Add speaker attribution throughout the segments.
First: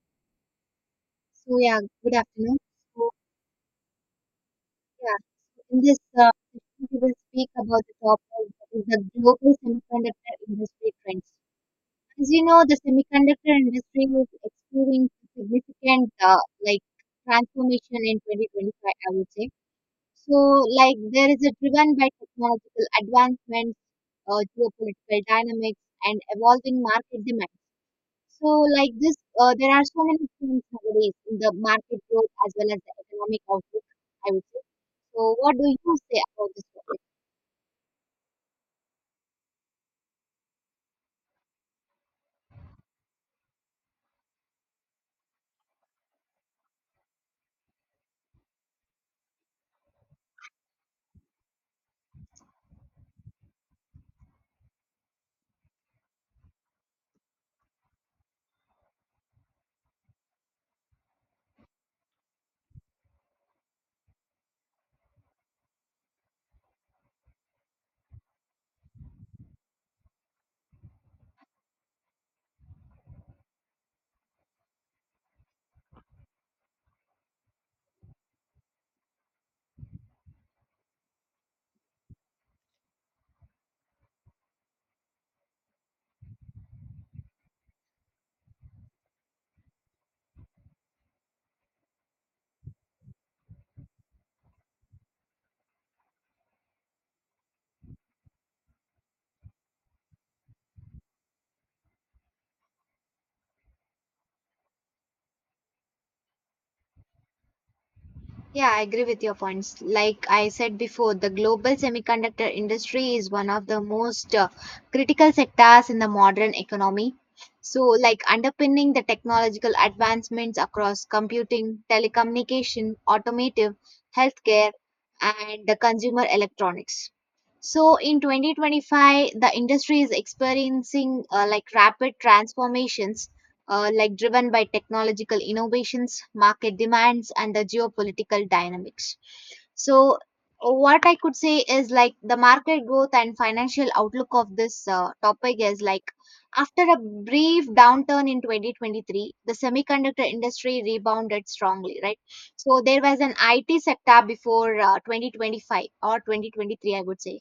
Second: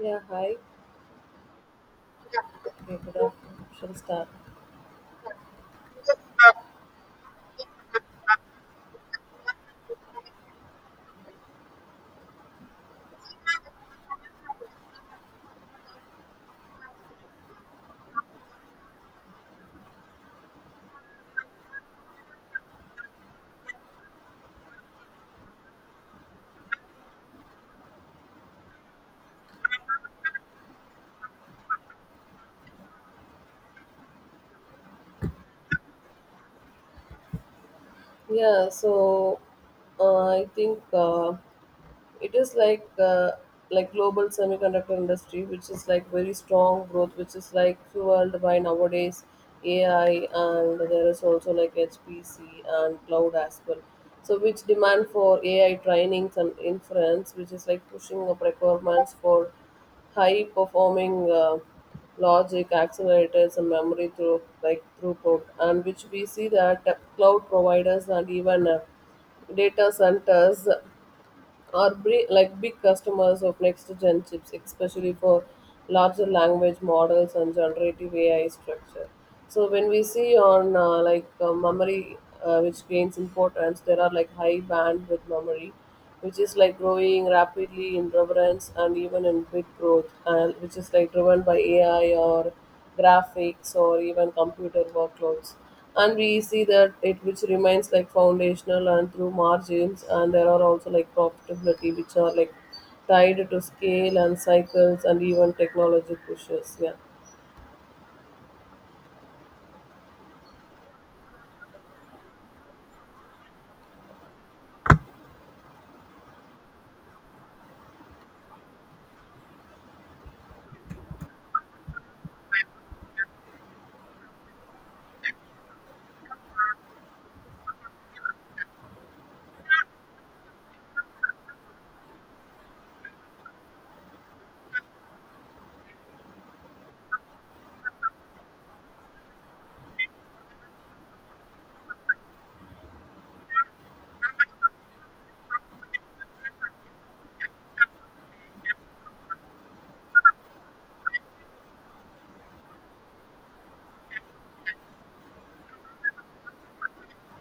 Speaker 1: Yeah, hi.
Speaker 2: So yeah, good afternoon.
Speaker 1: Okay, good
Speaker 2: So
Speaker 1: afternoon. Shall we start?
Speaker 2: yeah, in this session we will speak about the topic that is the global semiconductor industry trends. As you know, the semiconductor industry is experiencing significant like transformation in 2025, I would say. so. There is a driven by technological advancements, geopolitical dynamics, and evolving market demand. So like this, there are so many things nowadays in the market growth as well as the economic outlook, I would say. So, what do you say about this topic?
Speaker 1: Yeah, so I think it is like global semiconductor industry which is like very strong growth which is like fueled by nowadays AI and there is also like HPC and cloud as well so which demand for AI trainings and inference which is like pushing up requirements for high performing logic accelerators and memory through like throughput and which we see that cloud providers and even data centers are like big customers of next gen chips, especially for larger language models and generative AI structure. So when we see on like memory, which gains importance, there are like high bandwidth memory, which is like growing rapidly in relevance and even in bit growth, and which is like driven by AI or graphics or even computer workloads and we see that it which remains like foundational and through margins and there are also like profitability which are like tied to scale and cycles and even technology pushes, yeah.
Speaker 2: Yeah, I agree with your points. Like I said before, the global semiconductor industry is one of the most critical sectors in the modern economy. So, like underpinning the technological advancements across computing, telecommunication, automotive, healthcare, and the consumer electronics. So, in 2025, the industry is experiencing rapid transformations like driven by technological innovations, market demands, and the geopolitical dynamics. So, what I could say is like the market growth and financial outlook of this topic is like after a brief downturn in 2023, the semiconductor industry rebounded strongly, right? So, there was an IT sector before 2025 or 2023, I would say.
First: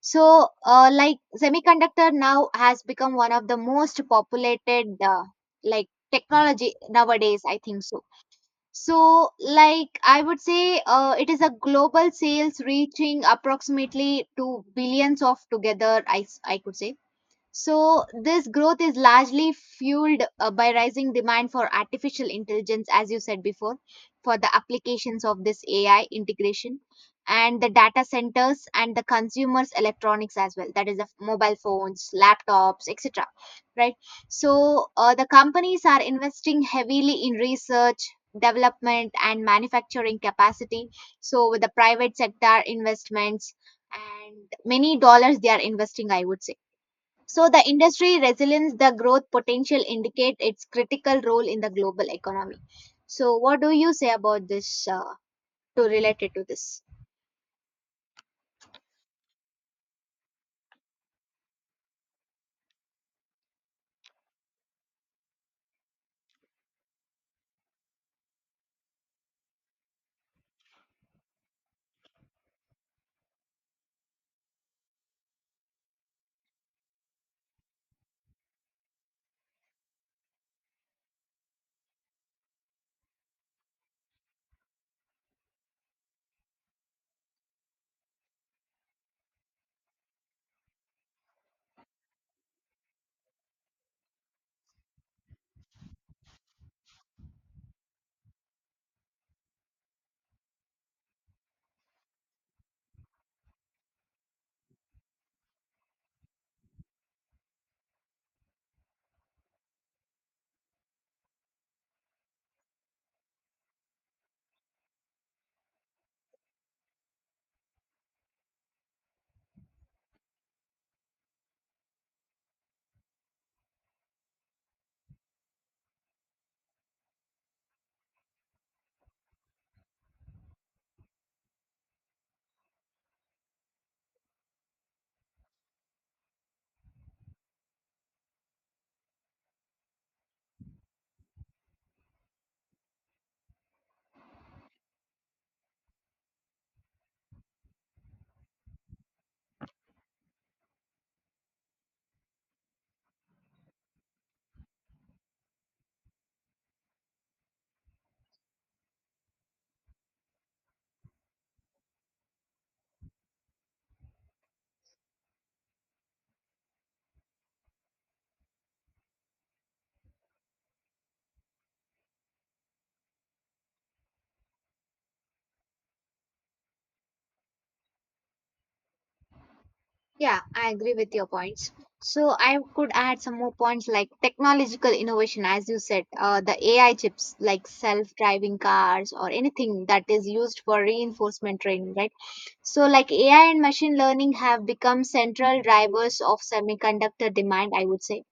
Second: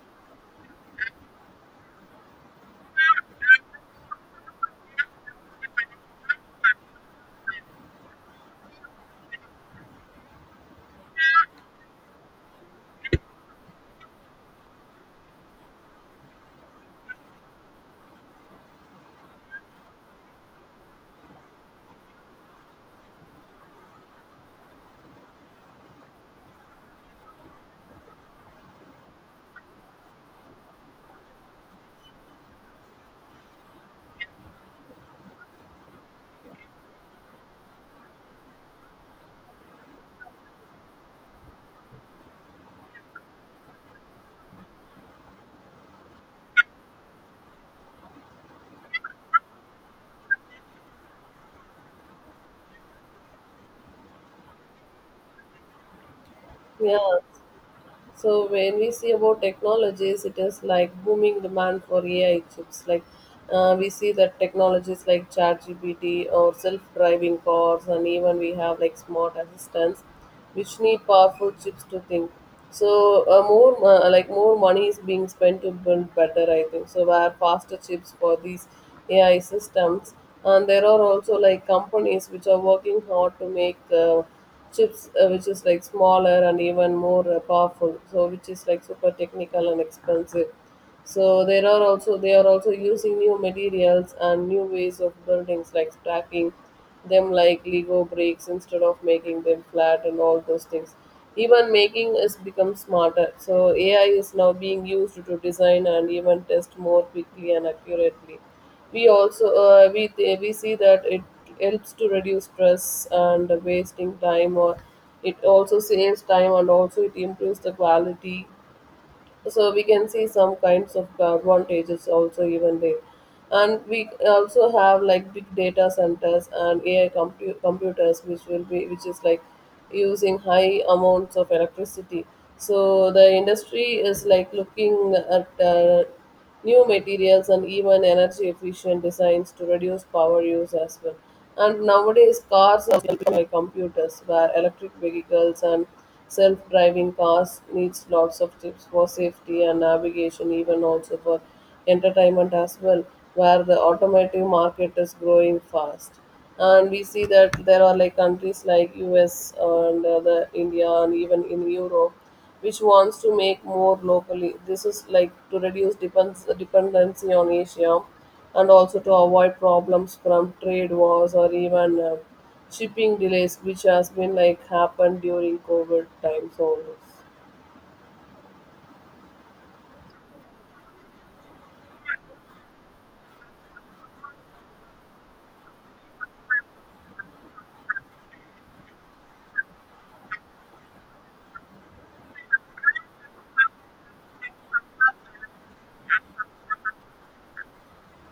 Speaker 2: So, like semiconductor now has become one of the most populated like technology nowadays, I think. So. So, like I would say, it is a global sales reaching approximately to billions of together. I could say. So, this growth is largely fueled by rising demand for artificial intelligence, as you said before, for the applications of this AI integration and the data centers and the consumers' electronics as well, that is, mobile phones, laptops, etc. Right? So, the companies are investing heavily in research, development, and manufacturing capacity. So, with the private sector investments and many dollars they are investing, I would say. So the industry resilience, the growth potential indicate its critical role in the global economy. So what do you say about this to relate it to this?
Speaker 1: Yeah, so when we see about technologies, it is like booming demand for AI chips. Like we see that technologies like ChatGPT or self-driving cars, and even we have like smart assistants, which need powerful chips to think. So more money is being spent to build better, I think. So where faster chips for these AI systems, and there are also like companies which are working hard to make. Chips which is like smaller and even more powerful so which is like super technical and expensive so there are also they are also using new materials and new ways of buildings like stacking them like Lego bricks instead of making them flat and all those things. Even making is become smarter. So AI is now being used to design and even test more quickly and accurately. We also we see that it helps to reduce stress and wasting time or it also saves time and also it improves the quality so we can see some kinds of advantages also even there and we also have like big data centers and AI computers which will be which is like using high amounts of electricity so the industry is like looking at new materials and even energy efficient designs to reduce power use as well. And nowadays, cars are built by computers, where electric vehicles and self-driving cars needs lots of chips for safety and navigation, even also for entertainment as well, where the automotive market is growing fast. And we see that there are like countries like US and the India and even in Europe which wants to make more locally. This is like to reduce dependency on Asia and also to avoid problems from trade wars or even shipping delays, which has been like happened during COVID times always.
Speaker 2: Yeah, I agree with your points. So I could add some more points like technological innovation, as you said, the AI chips like self-driving cars or anything that is used for reinforcement training, right? So like AI and machine learning have become central drivers of semiconductor demand, I would say.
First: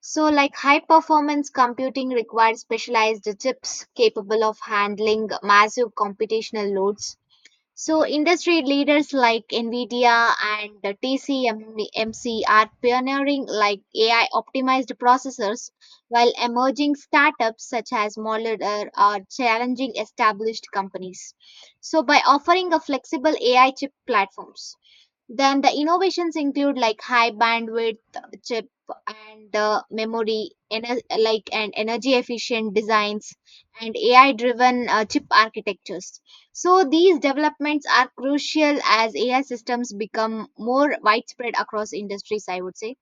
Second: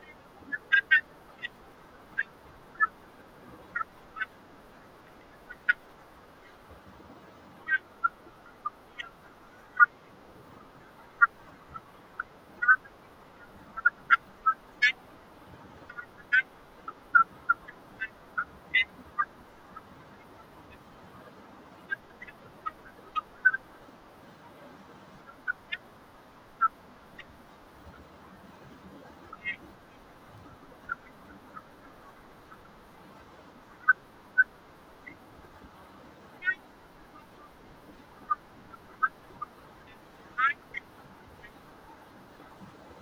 Speaker 2: So, like high performance computing requires specialized chips capable of handling massive computational loads. So, industry leaders like NVIDIA and the TCMC are pioneering like AI optimized processors, while emerging startups such as Modular are challenging established companies. So, by offering a flexible AI chip platforms. Then the innovations include like high bandwidth chip and memory, and energy efficient designs and AI driven chip architectures. So these developments are crucial as AI systems become more widespread across industries, I would say.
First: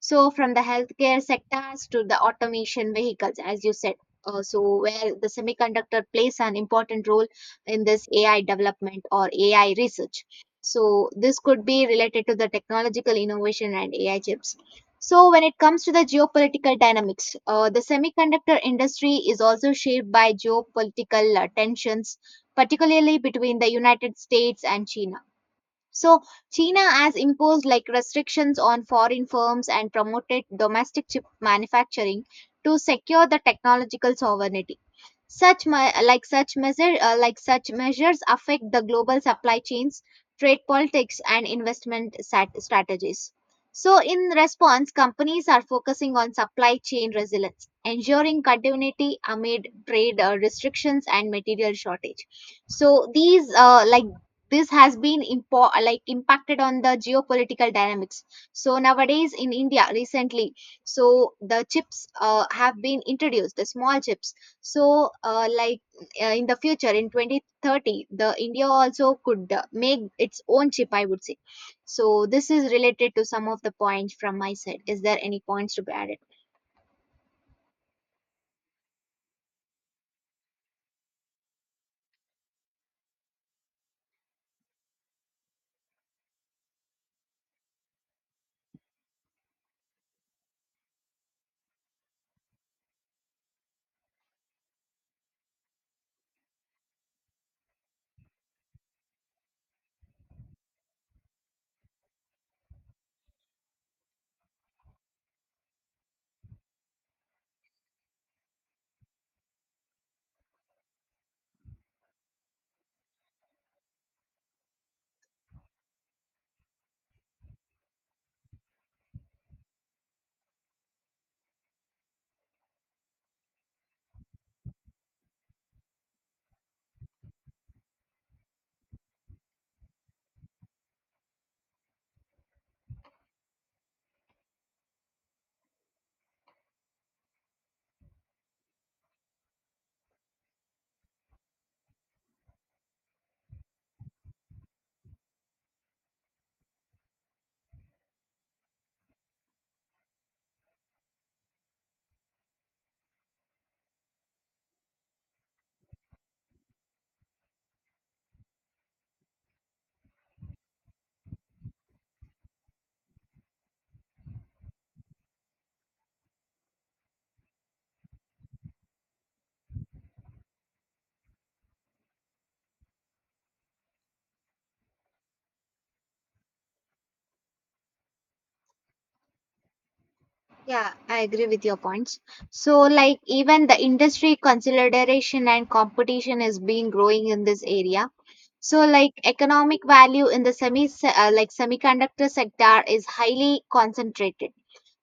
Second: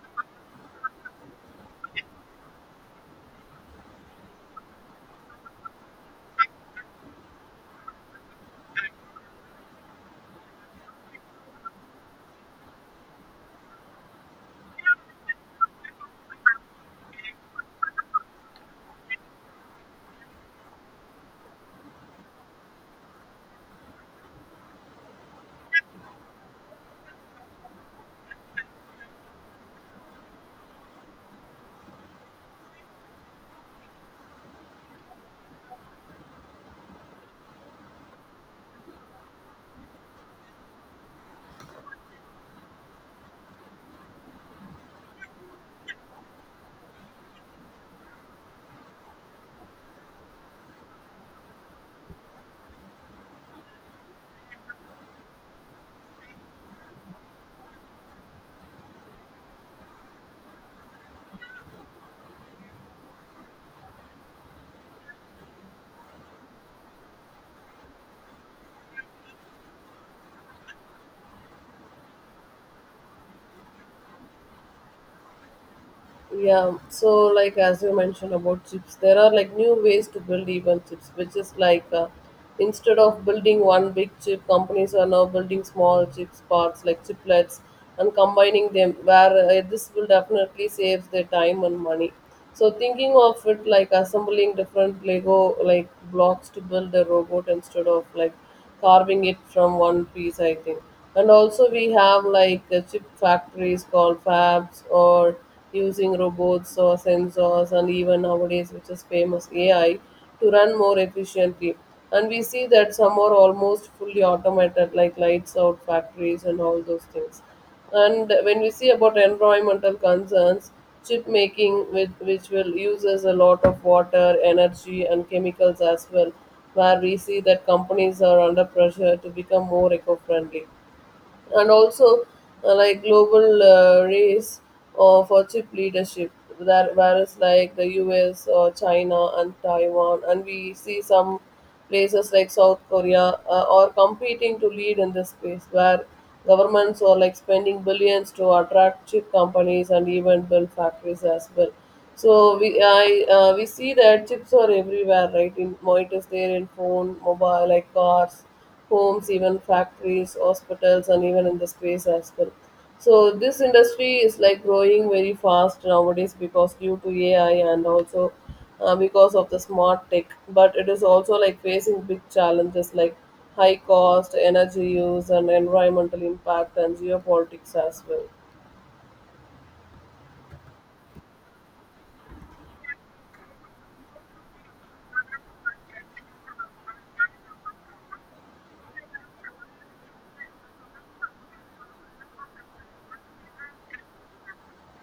Speaker 2: So from the healthcare sectors to the automation vehicles, as you said. So where the semiconductor plays an important role in this AI development or AI research. So this could be related to the technological innovation and AI chips. So when it comes to the geopolitical dynamics, the semiconductor industry is also shaped by geopolitical tensions, particularly between the United States and China. So China has imposed like restrictions on foreign firms and promoted domestic chip manufacturing to secure the technological sovereignty. Such me- like such measure like such measures affect the global supply chains, trade politics, and strategies. So, in response, companies are focusing on supply chain resilience, ensuring continuity amid trade restrictions and material shortage. So, these like This has been impo- like impacted on the geopolitical dynamics. So nowadays in India recently, so the chips have been introduced, the small chips. so uh, like in the future in 2030 the india also could make its own chip, I would say. So this is related to some of the points from my side. Is there any points to be added?
Speaker 1: Yeah, so like as you mentioned about chips, there are like new ways to build even chips, which is like instead of building one big chip, companies are now building small chips parts like chiplets and combining them. Where this will definitely saves their time and money. So thinking of it like assembling different Lego like blocks to build a robot instead of like carving it from one piece, I think. And also we have like chip factories called fabs or using robots or sensors and even nowadays which is famous AI to run more efficiently. And we see that some are almost fully automated like lights out factories and all those things. And when we see about environmental concerns, chip making, which will uses a lot of water, energy, and chemicals as well, where we see that companies are under pressure to become more eco-friendly and also like global race or for chip leadership that whereas like the US or China and Taiwan and we see some places like South Korea are competing to lead in this space where governments are like spending billions to attract chip companies and even build factories as well so we see that chips are everywhere right in it is there in phone mobile like cars homes, even factories, hospitals, and even in the space as well. So this industry is like growing very fast nowadays because due to AI and also because of the smart tech. But it is also like facing big challenges like high cost, energy use, and environmental impact and geopolitics as well.
Speaker 2: Yeah, I agree with your points. So, like, even the industry consideration and competition is being growing in this area. So, like, economic value in the semiconductor sector is highly concentrated.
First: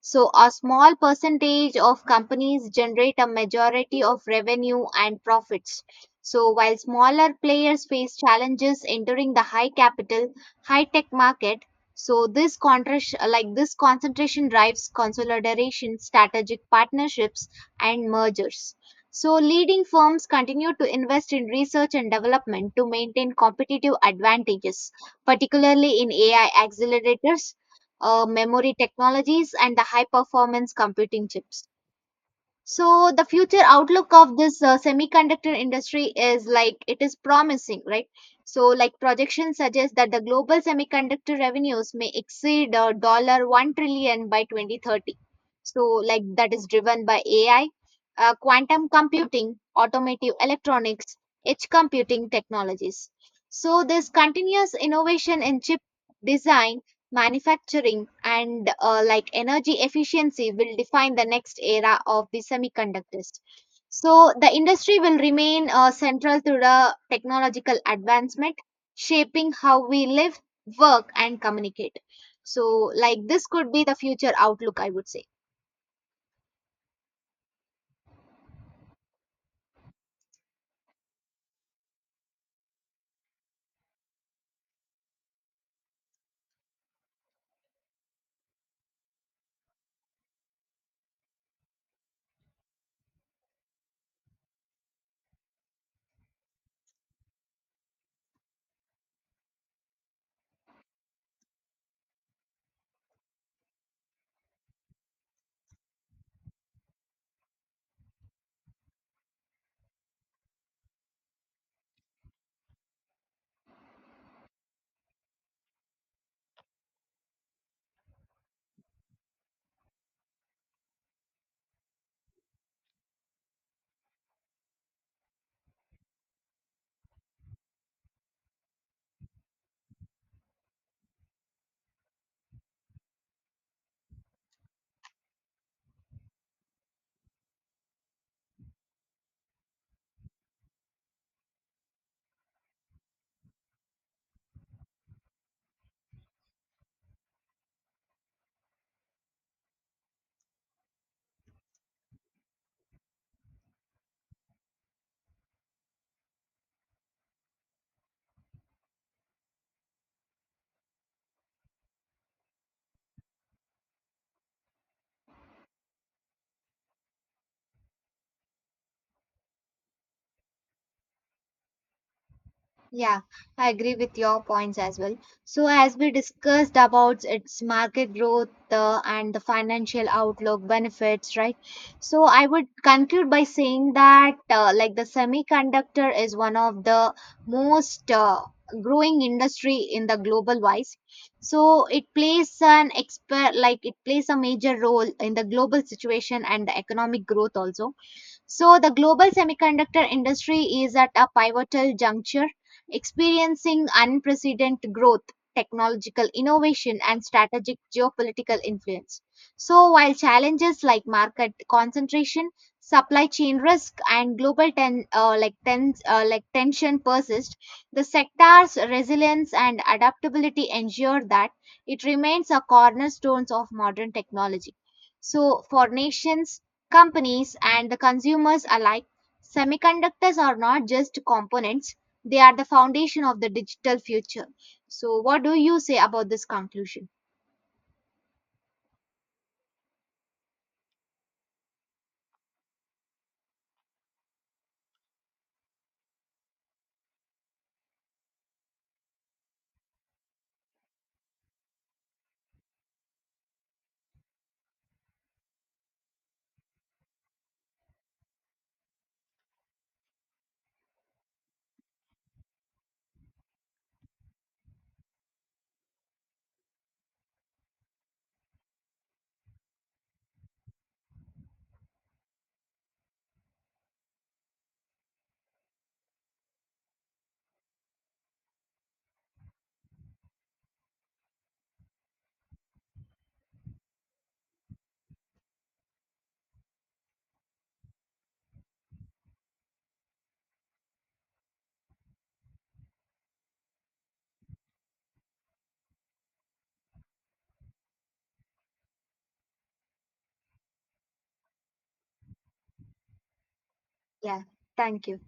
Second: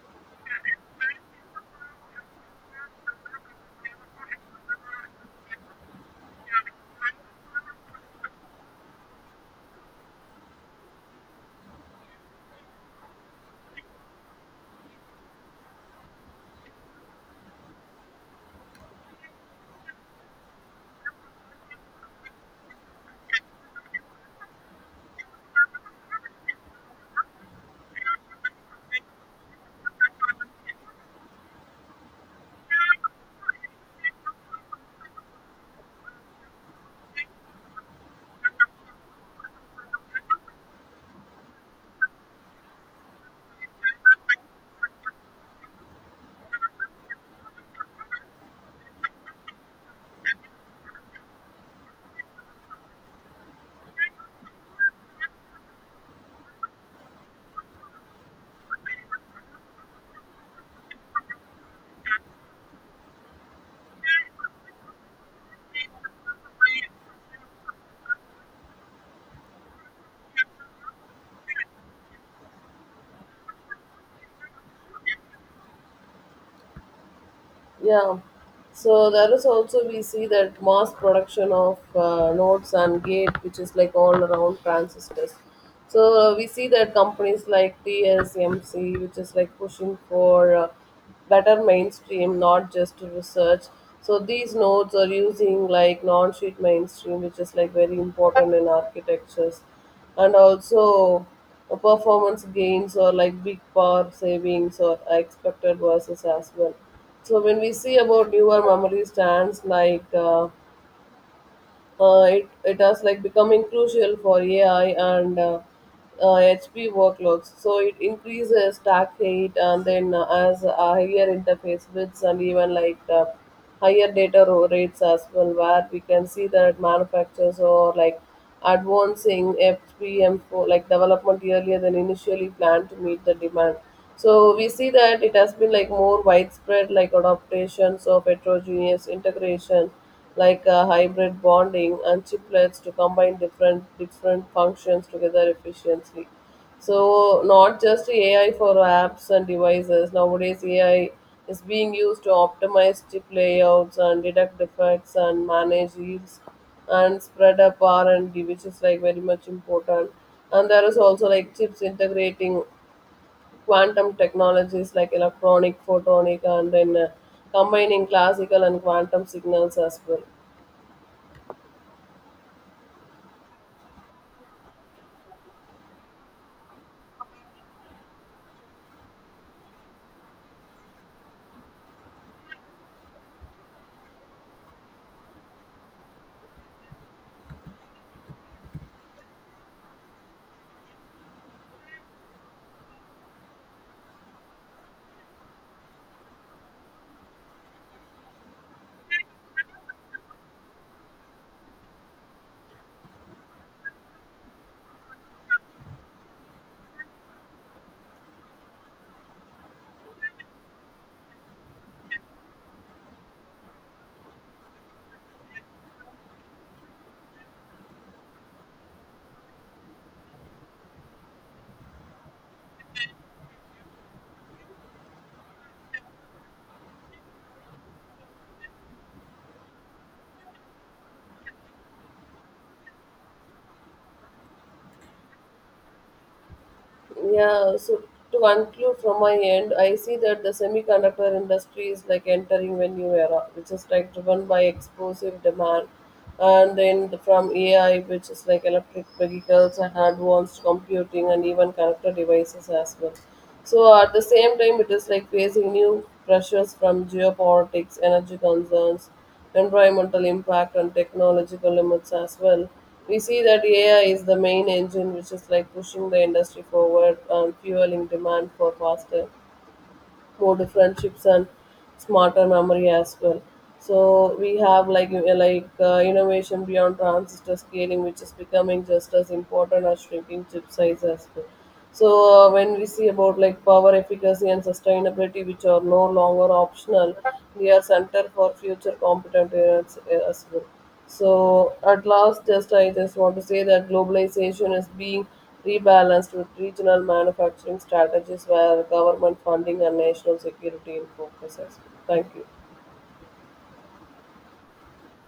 Speaker 2: So, a small percentage of companies generate a majority of revenue and profits. So, while smaller players face challenges entering the high capital, high tech market, so this contras- like this concentration drives consolidation, strategic partnerships, and mergers. So leading firms continue to invest in research and development to maintain competitive advantages, particularly in AI accelerators, memory technologies, and the high performance computing chips. So the future outlook of this semiconductor industry is like it is promising, right? So like projections suggest that the global semiconductor revenues may exceed $1 trillion by 2030. So like that is driven by AI, quantum computing, automotive electronics, edge computing technologies. So this continuous innovation in chip design manufacturing and energy efficiency will define the next era of the semiconductors. So the industry will remain central to the technological advancement, shaping how we live, work and communicate. So like this could be the future outlook, I would say.
Speaker 1: Yeah. So there is also we see that mass production of nodes and gate, which is like all around transistors. So we see that companies like TSMC, which is like pushing for better mainstream, not just research. So these nodes are using like non-sheet mainstream, which is like very important in architectures and also performance gains or like big power savings or expected versus as well. So when we see about newer memory stands like it has like becoming crucial for AI and HP workloads. So it increases stack height and then as a higher interface widths and even like higher data rates as well, where we can see that manufacturers are like advancing FPM for like development earlier than initially planned to meet the demand. So we see that it has been like more widespread like adaptations of heterogeneous integration like a hybrid bonding and chiplets to combine different functions together efficiently so not just AI for apps and devices nowadays AI is being used to optimize chip layouts and detect defects and manage yields and spread up R&D which is like very much important and there is also like chips integrating quantum technologies like electronic photonic and then combining classical and quantum signals as well.
Speaker 2: Yeah, I agree with your points as well. So, as we discussed about its market growth and the financial outlook benefits, right? So, I would conclude by saying that, the semiconductor is one of the most growing industry in the global wise. So, it plays an expert, like, it plays a major role in the global situation and the economic growth also. So, the global semiconductor industry is at a pivotal juncture, experiencing unprecedented growth, technological innovation, and strategic geopolitical influence. So, while challenges like market concentration, supply chain risk, and global tension persist, the sector's resilience and adaptability ensure that it remains a cornerstone of modern technology. So, for nations, companies and the consumers alike, semiconductors are not just components, they are the foundation of the digital future. So, what do you say about this conclusion?
Speaker 1: Yeah, so to conclude from my end, I see that the semiconductor industry is like entering a new era, which is like driven by explosive demand. And then from AI, which is like electric vehicles and advanced computing and even connected devices as well. So at the same time, it is like facing new pressures from geopolitics, energy concerns, environmental impact and technological limits as well. We see that AI is the main engine which is like pushing the industry forward and fueling demand for faster more different chips and smarter memory as well. So we have like innovation beyond transistor scaling, which is becoming just as important as shrinking chip size as well. So when we see about like power efficacy and sustainability, which are no longer optional, they are center for future competent units as well. So at last, just I just want to say that globalization is being rebalanced with regional manufacturing strategies where government funding and national security in focus as well. Thank you.
Speaker 2: Yeah, thank you.